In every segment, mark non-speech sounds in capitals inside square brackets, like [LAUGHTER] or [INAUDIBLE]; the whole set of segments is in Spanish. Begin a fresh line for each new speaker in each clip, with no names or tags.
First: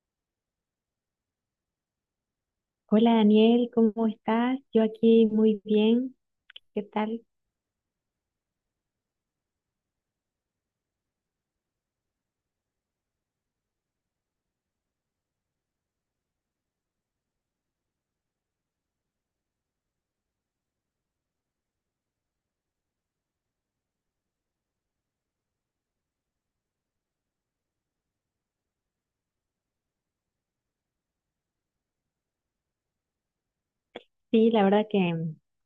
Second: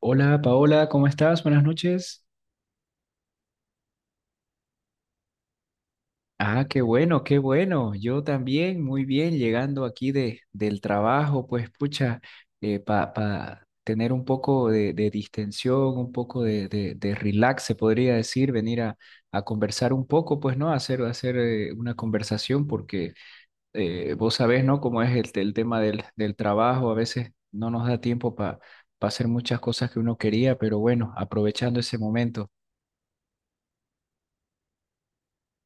Hola Paola, ¿cómo estás? Buenas noches.
Hola Daniel, ¿cómo estás? Yo aquí muy bien,
Ah, qué
¿qué tal?
bueno, qué bueno. Yo también, muy bien, llegando aquí del trabajo, pues pucha, para tener un poco de distensión, un poco de relax, se podría decir, venir a conversar un poco, pues, ¿no? Hacer una conversación, porque vos sabés, ¿no? Cómo es el tema del trabajo, a veces no nos da tiempo para hacer muchas cosas que uno quería, pero bueno, aprovechando ese momento.
Sí, la verdad que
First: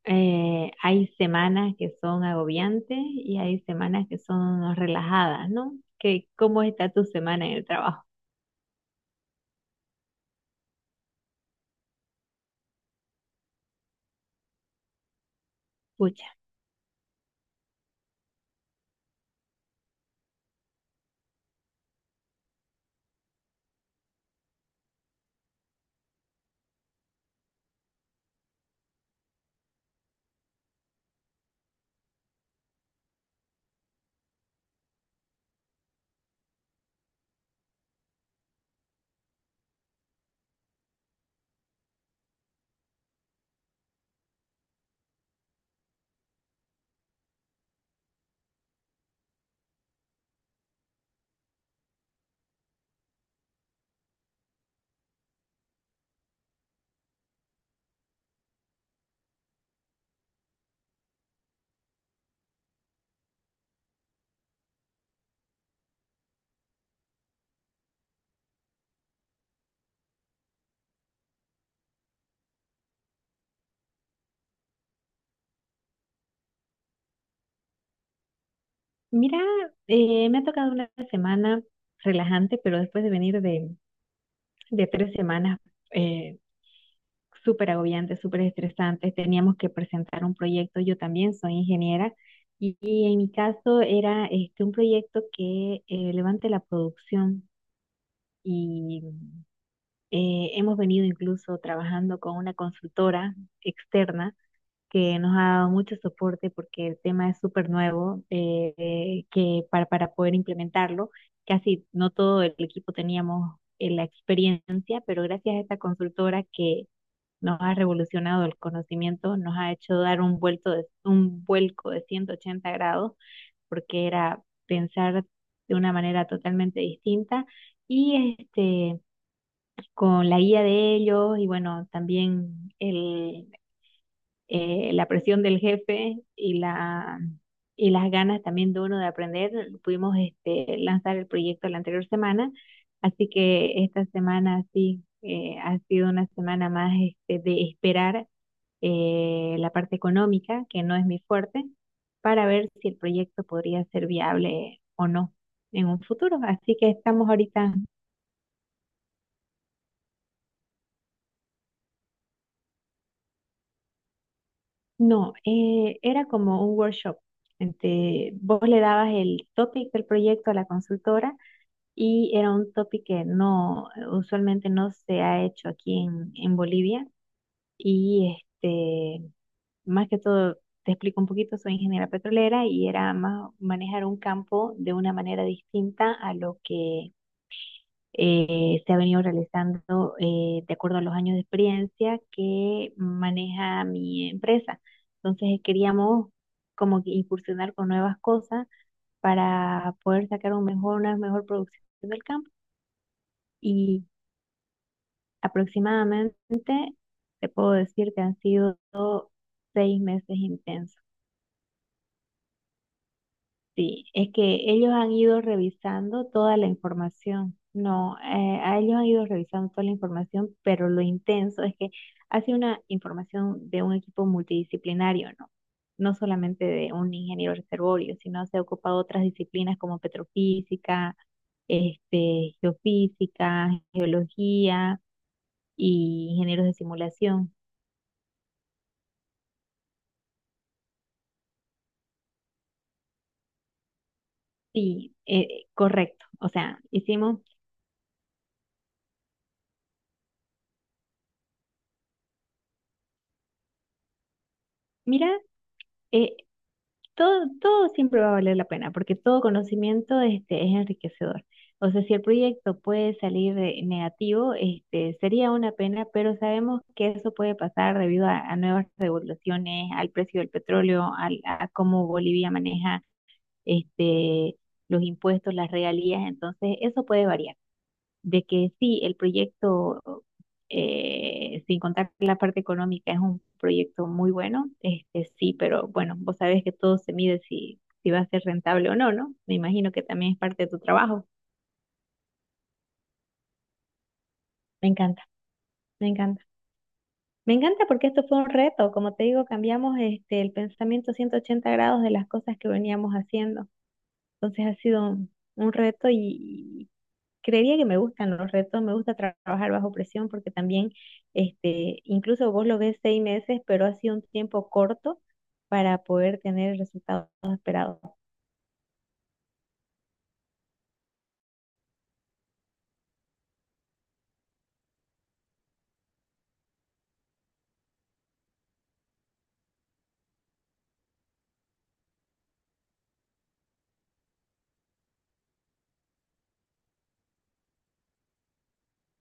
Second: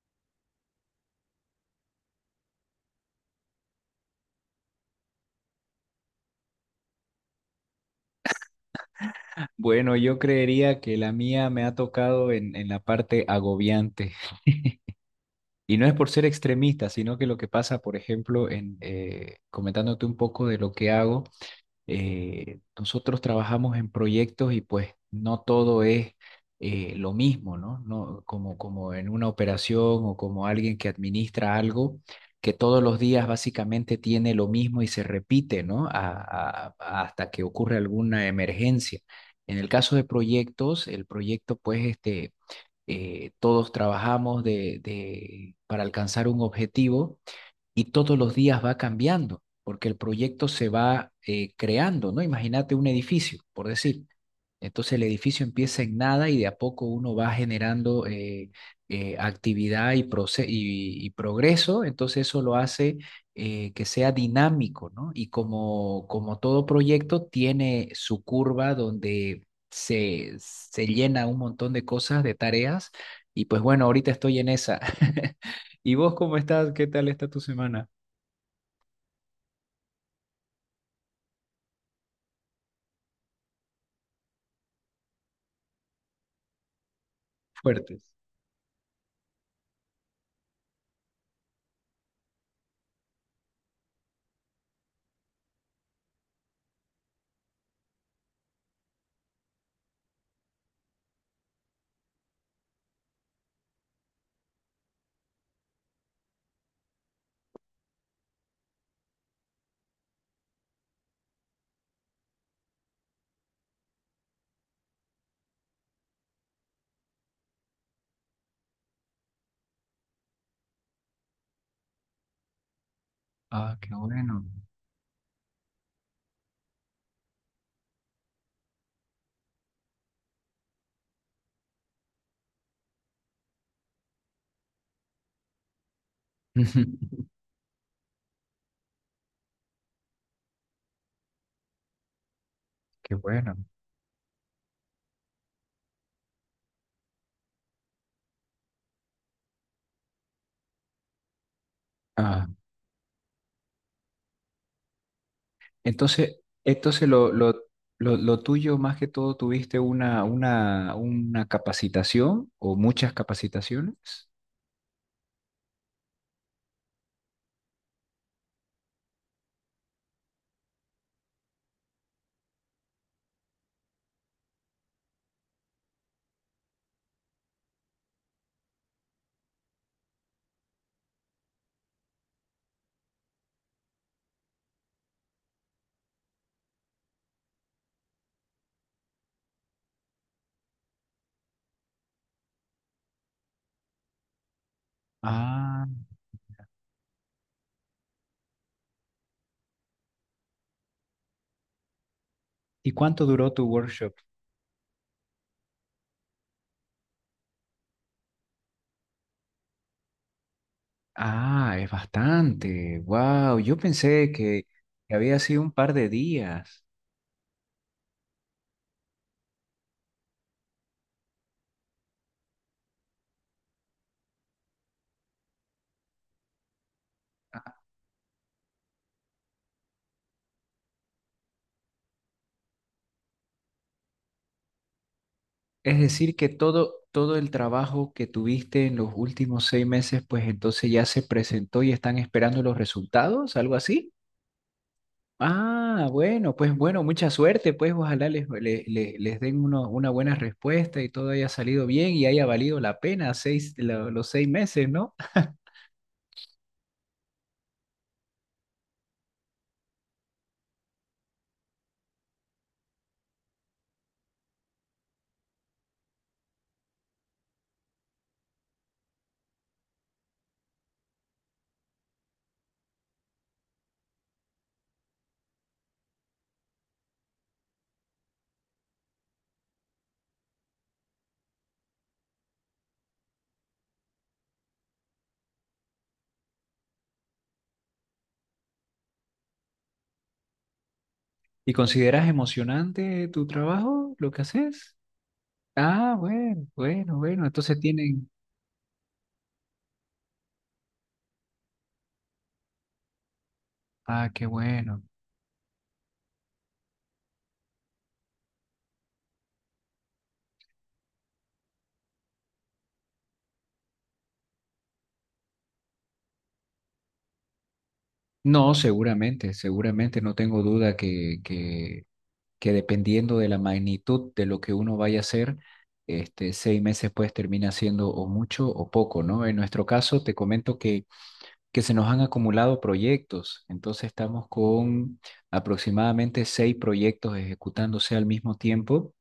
hay semanas que son agobiantes y hay semanas que son relajadas, ¿no? ¿Cómo está tu semana en el trabajo?
Bueno, yo creería que la mía me ha tocado en la parte agobiante. [LAUGHS] Y no es por
Pucha,
ser extremista, sino que lo que pasa, por ejemplo, comentándote un poco de lo que hago nosotros trabajamos en proyectos y pues no todo es lo mismo, ¿no? No, como, como en una operación o como alguien que administra algo que todos los días básicamente tiene lo mismo y se repite, ¿no? Hasta que ocurre alguna emergencia. En el caso de proyectos, el proyecto pues este, todos trabajamos para alcanzar un objetivo y todos los días va cambiando, porque el proyecto se va creando, ¿no? Imagínate un edificio, por decir. Entonces el edificio empieza en nada y de a poco uno va generando actividad y progreso, entonces eso lo hace que sea dinámico, ¿no? Y como, como todo proyecto tiene su curva donde se llena un montón de cosas, de tareas, y pues bueno, ahorita estoy en esa. [LAUGHS] ¿Y vos cómo estás? ¿Qué tal está tu semana?
mira, me ha tocado una semana relajante, pero después de venir de tres semanas eh, súper
Fuertes.
agobiantes, súper estresantes. Teníamos que presentar un proyecto. Yo también soy ingeniera y en mi caso era este, un proyecto que levante la producción y hemos venido incluso trabajando con una consultora externa que nos ha dado mucho soporte porque el tema es súper nuevo, que para poder implementarlo, casi no todo el equipo teníamos la experiencia, pero gracias a esta consultora que nos ha revolucionado el conocimiento, nos ha hecho dar un un vuelco de 180 grados,
Ah, qué
porque era
bueno.
pensar de una manera totalmente distinta. Y este, con la guía de ellos y bueno, también la presión del jefe
[LAUGHS]
y las ganas también de uno de aprender, pudimos este, lanzar el proyecto la anterior semana,
Qué
así
bueno.
que esta semana sí ha sido una semana más este, de esperar la parte económica, que no es mi fuerte, para
Ah,
ver si el proyecto podría ser viable o no en un
entonces,
futuro. Así que
entonces
estamos
lo, lo,
ahorita.
lo, lo tuyo más que todo tuviste una capacitación o muchas capacitaciones.
No, era como un workshop. Vos le dabas el topic del proyecto a la consultora y era un topic que no, usualmente no se ha hecho aquí en Bolivia. Y este, más que todo, te explico un poquito, soy ingeniera petrolera y era más manejar un campo de una manera distinta a lo que se ha venido realizando de acuerdo a los años de experiencia que maneja mi empresa. Entonces
Ah,
queríamos como que incursionar con nuevas cosas para poder sacar un una mejor producción del campo.
¿y cuánto duró tu
Y
workshop?
aproximadamente te puedo decir que han sido seis meses intensos.
Ah, es bastante. Wow, yo
Sí, es
pensé
que ellos han
que había
ido
sido un par de
revisando toda la
días.
información. No, a ellos han ido revisando toda la información, pero lo intenso es que hace una información de un equipo multidisciplinario, ¿no? No solamente de un ingeniero reservorio, sino se ha ocupado otras disciplinas como petrofísica, este, geofísica, geología
Es
y
decir, que
ingenieros de
todo, todo el
simulación.
trabajo que tuviste en los últimos 6 meses, pues entonces ya se presentó y están esperando los resultados, algo así.
Sí,
Ah,
correcto. O
bueno, pues
sea,
bueno, mucha
hicimos,
suerte, pues ojalá les, le- le- les den uno- una buena respuesta y todo haya salido bien y haya valido la pena los seis meses, ¿no?
mira, eh, todo, todo siempre va a valer la pena, porque todo conocimiento este, es enriquecedor. O sea, si el proyecto puede salir negativo, este, sería una pena, pero sabemos que eso puede pasar debido a nuevas regulaciones, al precio del petróleo, al- a cómo Bolivia maneja este, los impuestos, las regalías, entonces eso puede variar de que sí, el proyecto, sin contar la parte económica, es un proyecto muy bueno, este sí, pero bueno, vos sabés que todo se mide si, si va a ser rentable o no, ¿no? Me imagino que también es parte de tu trabajo.
¿Y consideras emocionante tu trabajo, lo que
Me
haces?
encanta, me
Ah,
encanta.
bueno, bueno, bueno,
Me
entonces
encanta porque esto
tienen...
fue un reto, como te digo, cambiamos este, el pensamiento 180 grados de las cosas que veníamos haciendo.
Ah, qué
Entonces ha
bueno.
sido un reto y creería que me gustan los retos, me gusta trabajar bajo presión porque también, este, incluso vos lo ves seis meses, pero ha sido un tiempo corto para poder tener el resultado esperado.
No, seguramente, seguramente, no tengo duda que, que dependiendo de la magnitud de lo que uno vaya a hacer, este, 6 meses pues termina siendo o mucho o poco, ¿no? En nuestro caso, te comento que se nos han acumulado proyectos, entonces estamos con aproximadamente seis proyectos ejecutándose al mismo tiempo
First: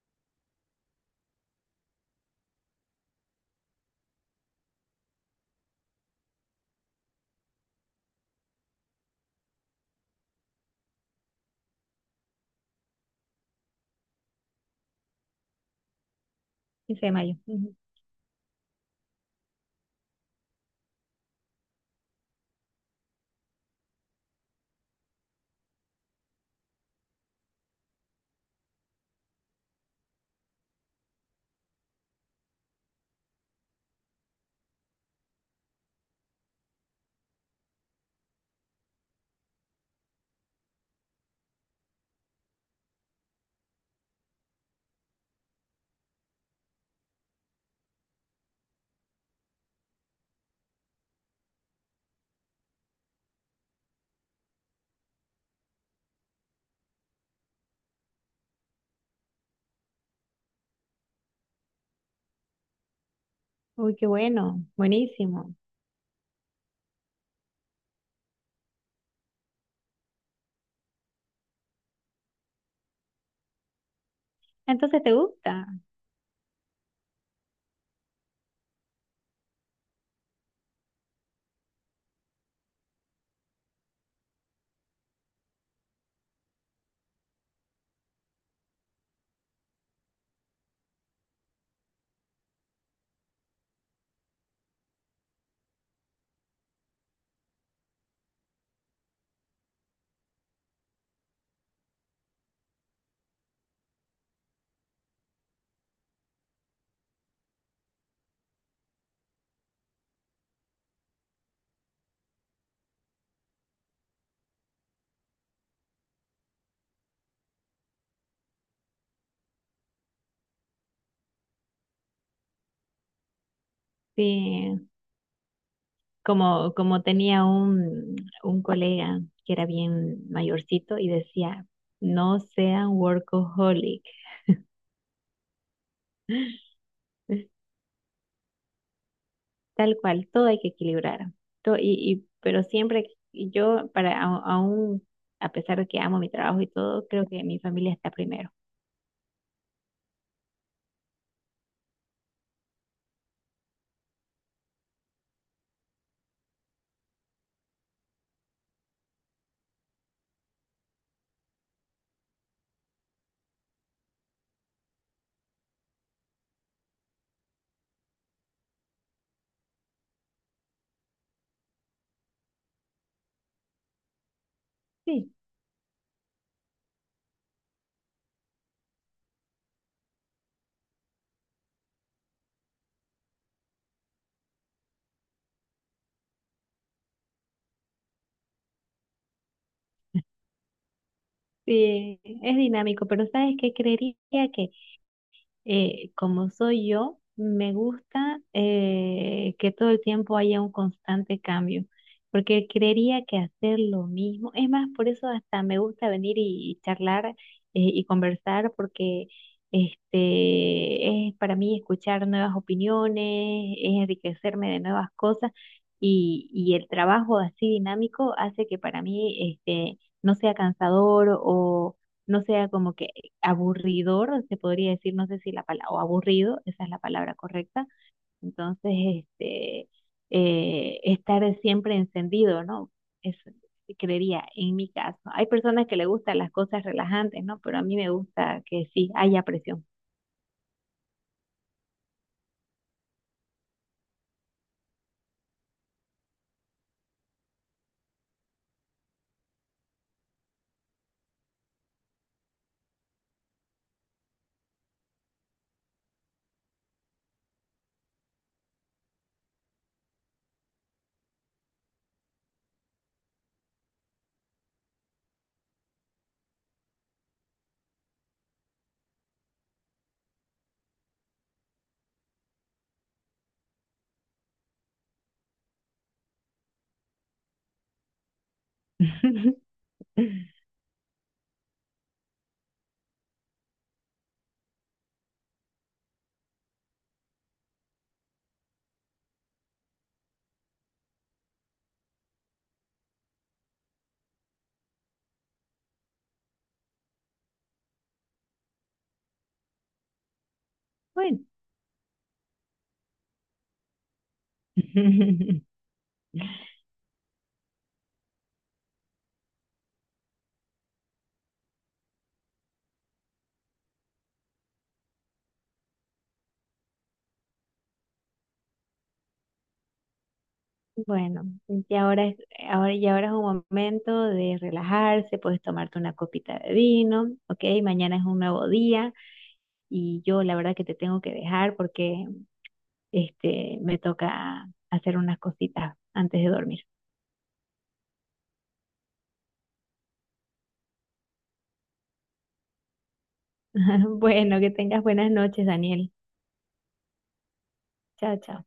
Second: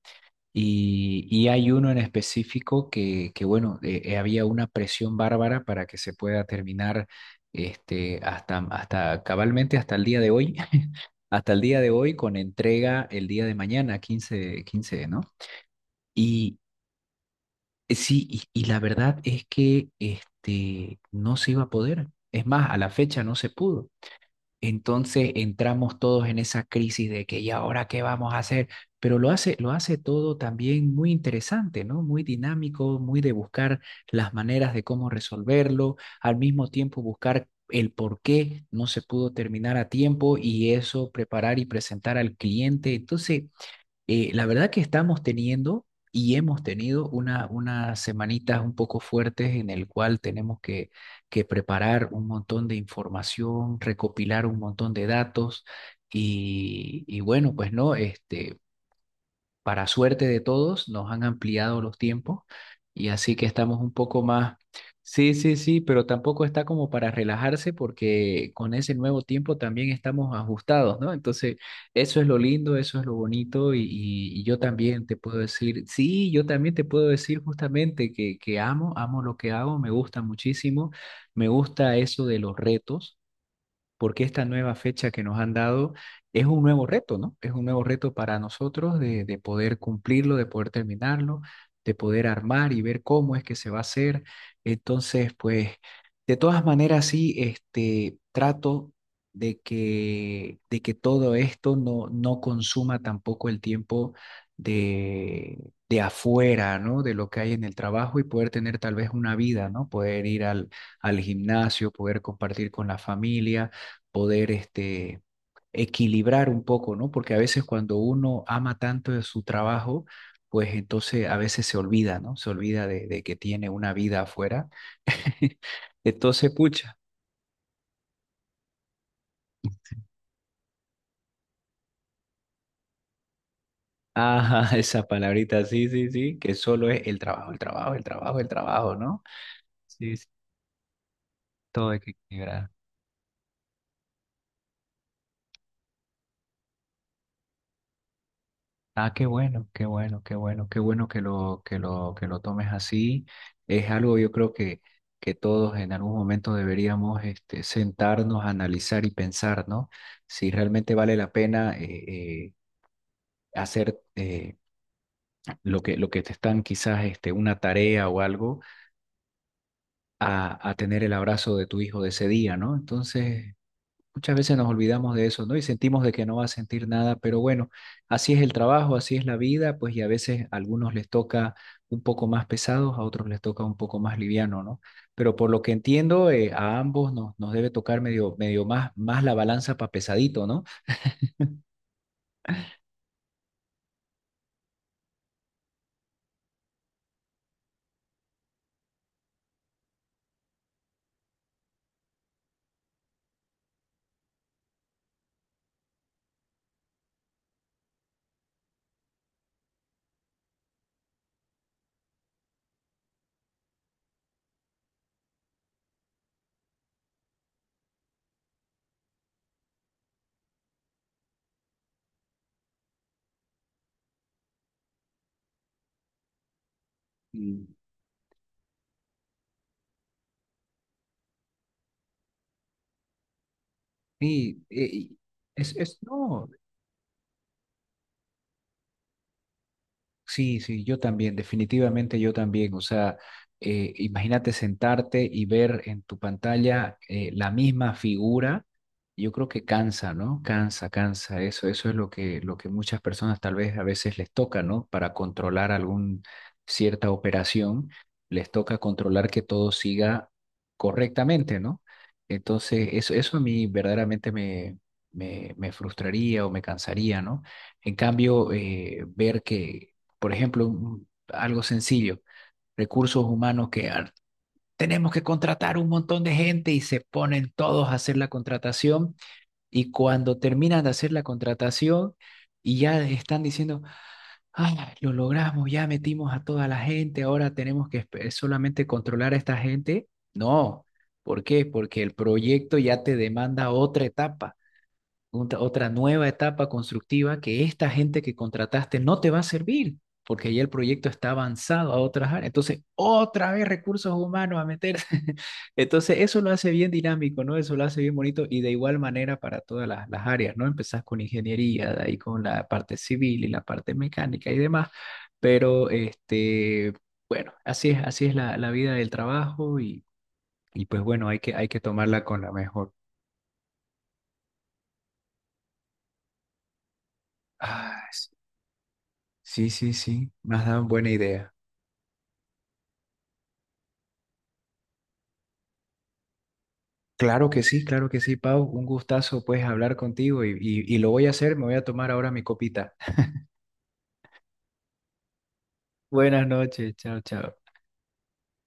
y, hay uno en específico que bueno, había una presión bárbara para que se pueda terminar este, hasta cabalmente hasta el día de hoy, [LAUGHS] hasta el día de hoy con entrega el día de mañana, 15 15, ¿no? Y
Quince de mayo. Ujú.
sí, y la verdad es que este, no se iba a poder. Es más, a la fecha no se pudo. Entonces entramos todos en esa crisis de que, ¿y ahora qué vamos a hacer? Pero lo hace todo también muy interesante, ¿no? Muy dinámico, muy de buscar las maneras de cómo resolverlo, al mismo tiempo buscar el por qué no se pudo terminar a tiempo y eso preparar y presentar al cliente. Entonces, la verdad que estamos teniendo y hemos tenido una, unas semanitas un poco fuertes en el cual tenemos que preparar un montón de información, recopilar un montón de datos y bueno, pues no, este, para suerte de todos, nos han ampliado los tiempos y así que estamos un
Uy, qué
poco más,
bueno,
sí,
buenísimo.
sí, sí, pero tampoco está como para relajarse porque con ese nuevo tiempo también estamos ajustados, ¿no? Entonces, eso es lo lindo, eso es lo bonito y yo
Entonces,
también
¿te
te puedo
gusta?
decir, sí, yo también te puedo decir justamente que amo lo que hago, me gusta muchísimo, me gusta eso de los retos porque esta nueva fecha que nos han dado es un nuevo reto, ¿no? Es un nuevo reto para nosotros de poder cumplirlo, de poder terminarlo, de poder armar y ver cómo es que se va a hacer. Entonces, pues, de todas maneras, sí, este, trato de que todo esto no consuma tampoco el tiempo de, de afuera, ¿no? De lo que hay en el trabajo y poder tener tal vez una vida, ¿no? Poder ir al gimnasio, poder compartir con la familia, poder este, equilibrar un poco, ¿no? Porque a veces cuando uno ama tanto de su trabajo, pues entonces a veces se olvida, ¿no? Se olvida de que tiene una vida afuera.
Sí,
[LAUGHS] Entonces,
como,
pucha.
como tenía un colega que era bien mayorcito y decía, no sean workaholic.
Ajá, [LAUGHS] esa palabrita, sí, sí, sí, que solo es el
[LAUGHS]
trabajo, el trabajo, el trabajo, el trabajo, ¿no?
Tal
Sí, sí,
cual, todo hay que equilibrar. To-
todo hay que
y, pero
equilibrar.
siempre y yo, aún, a pesar de que amo mi trabajo y todo, creo que mi familia está primero.
Ah, qué bueno, qué bueno, qué bueno, qué bueno que lo, que lo, que lo, tomes así. Es algo yo creo que todos en algún momento deberíamos este, sentarnos a analizar y pensar, ¿no? Si realmente vale la pena hacer lo que te están quizás este, una tarea o algo, a tener el abrazo de tu hijo de ese día, ¿no? Entonces, muchas veces nos olvidamos de
Sí,
eso, ¿no? Y sentimos de que no va a sentir nada, pero bueno, así es el trabajo, así es la vida, pues y a veces a algunos les toca un poco más pesados, a otros les toca un poco más liviano, ¿no? Pero por lo que entiendo, a ambos nos debe tocar medio, medio más la balanza para pesadito, ¿no?
sí, es dinámico, pero ¿sabes qué? Creería que como soy yo, me gusta que todo el tiempo haya un constante cambio, porque creería que hacer lo mismo, es más, por eso hasta me gusta venir y charlar y conversar, porque este, es para mí escuchar nuevas opiniones, es enriquecerme de nuevas cosas. Y el trabajo así dinámico hace que para mí este, no sea cansador o no sea como que aburridor, se podría decir, no sé si la palabra, o aburrido, esa es la palabra
Mm.
correcta. Entonces, este, estar siempre encendido, ¿no? Eso creería
Y,
en mi
y- y
caso. Hay personas que
es-
le gustan
no,
las cosas relajantes, ¿no? Pero a mí me gusta que sí haya presión.
Sí, sí, yo también, definitivamente yo también. O sea, imagínate sentarte y ver en tu pantalla la misma figura. Yo creo que cansa, ¿no? Cansa, cansa. Eso es lo que muchas personas tal vez a veces les toca, ¿no? Para controlar algún cierta operación, les toca controlar que todo siga correctamente, ¿no? Entonces, eso a mí verdaderamente me frustraría o me cansaría, ¿no? En cambio, ver que, por ejemplo, algo sencillo, recursos humanos que ah, tenemos que contratar un montón de gente y se ponen todos a hacer la contratación
[LAUGHS]
y cuando terminan de hacer la contratación y ya están diciendo, ah, lo logramos, ya metimos a toda la gente, ahora tenemos que espe- solamente controlar a esta gente. No, ¿por qué? Porque el proyecto ya te demanda otra etapa, otra nueva etapa constructiva que esta gente que contrataste no te va a servir, porque ya el proyecto está
Bueno,
avanzado a otras áreas. Entonces, otra vez recursos humanos a meterse. [LAUGHS]
[LAUGHS]
Entonces, eso lo hace bien dinámico, ¿no? Eso lo hace bien bonito y de igual manera para todas las áreas, ¿no? Empezás con ingeniería, de ahí con la parte civil y la parte mecánica y demás, pero este, bueno, así es la, la vida del trabajo y pues bueno,
bueno,
hay que
y
tomarla
ahora es,
con la mejor.
y ahora es un momento de relajarse, puedes tomarte una copita de vino, ¿ok?
Ay,
Mañana es un nuevo día.
sí, sí,
Y
sí,
yo la
me has
verdad
dado
que te
buena
tengo que
idea.
dejar porque este me toca hacer unas cositas antes de dormir.
Claro que sí, Pau. Un gustazo, pues, hablar contigo y lo voy a hacer. Me voy a tomar ahora mi copita. [LAUGHS]
[LAUGHS] Bueno, que tengas buenas noches, Daniel.
Buenas noches, chao, chao.
Chao, chao.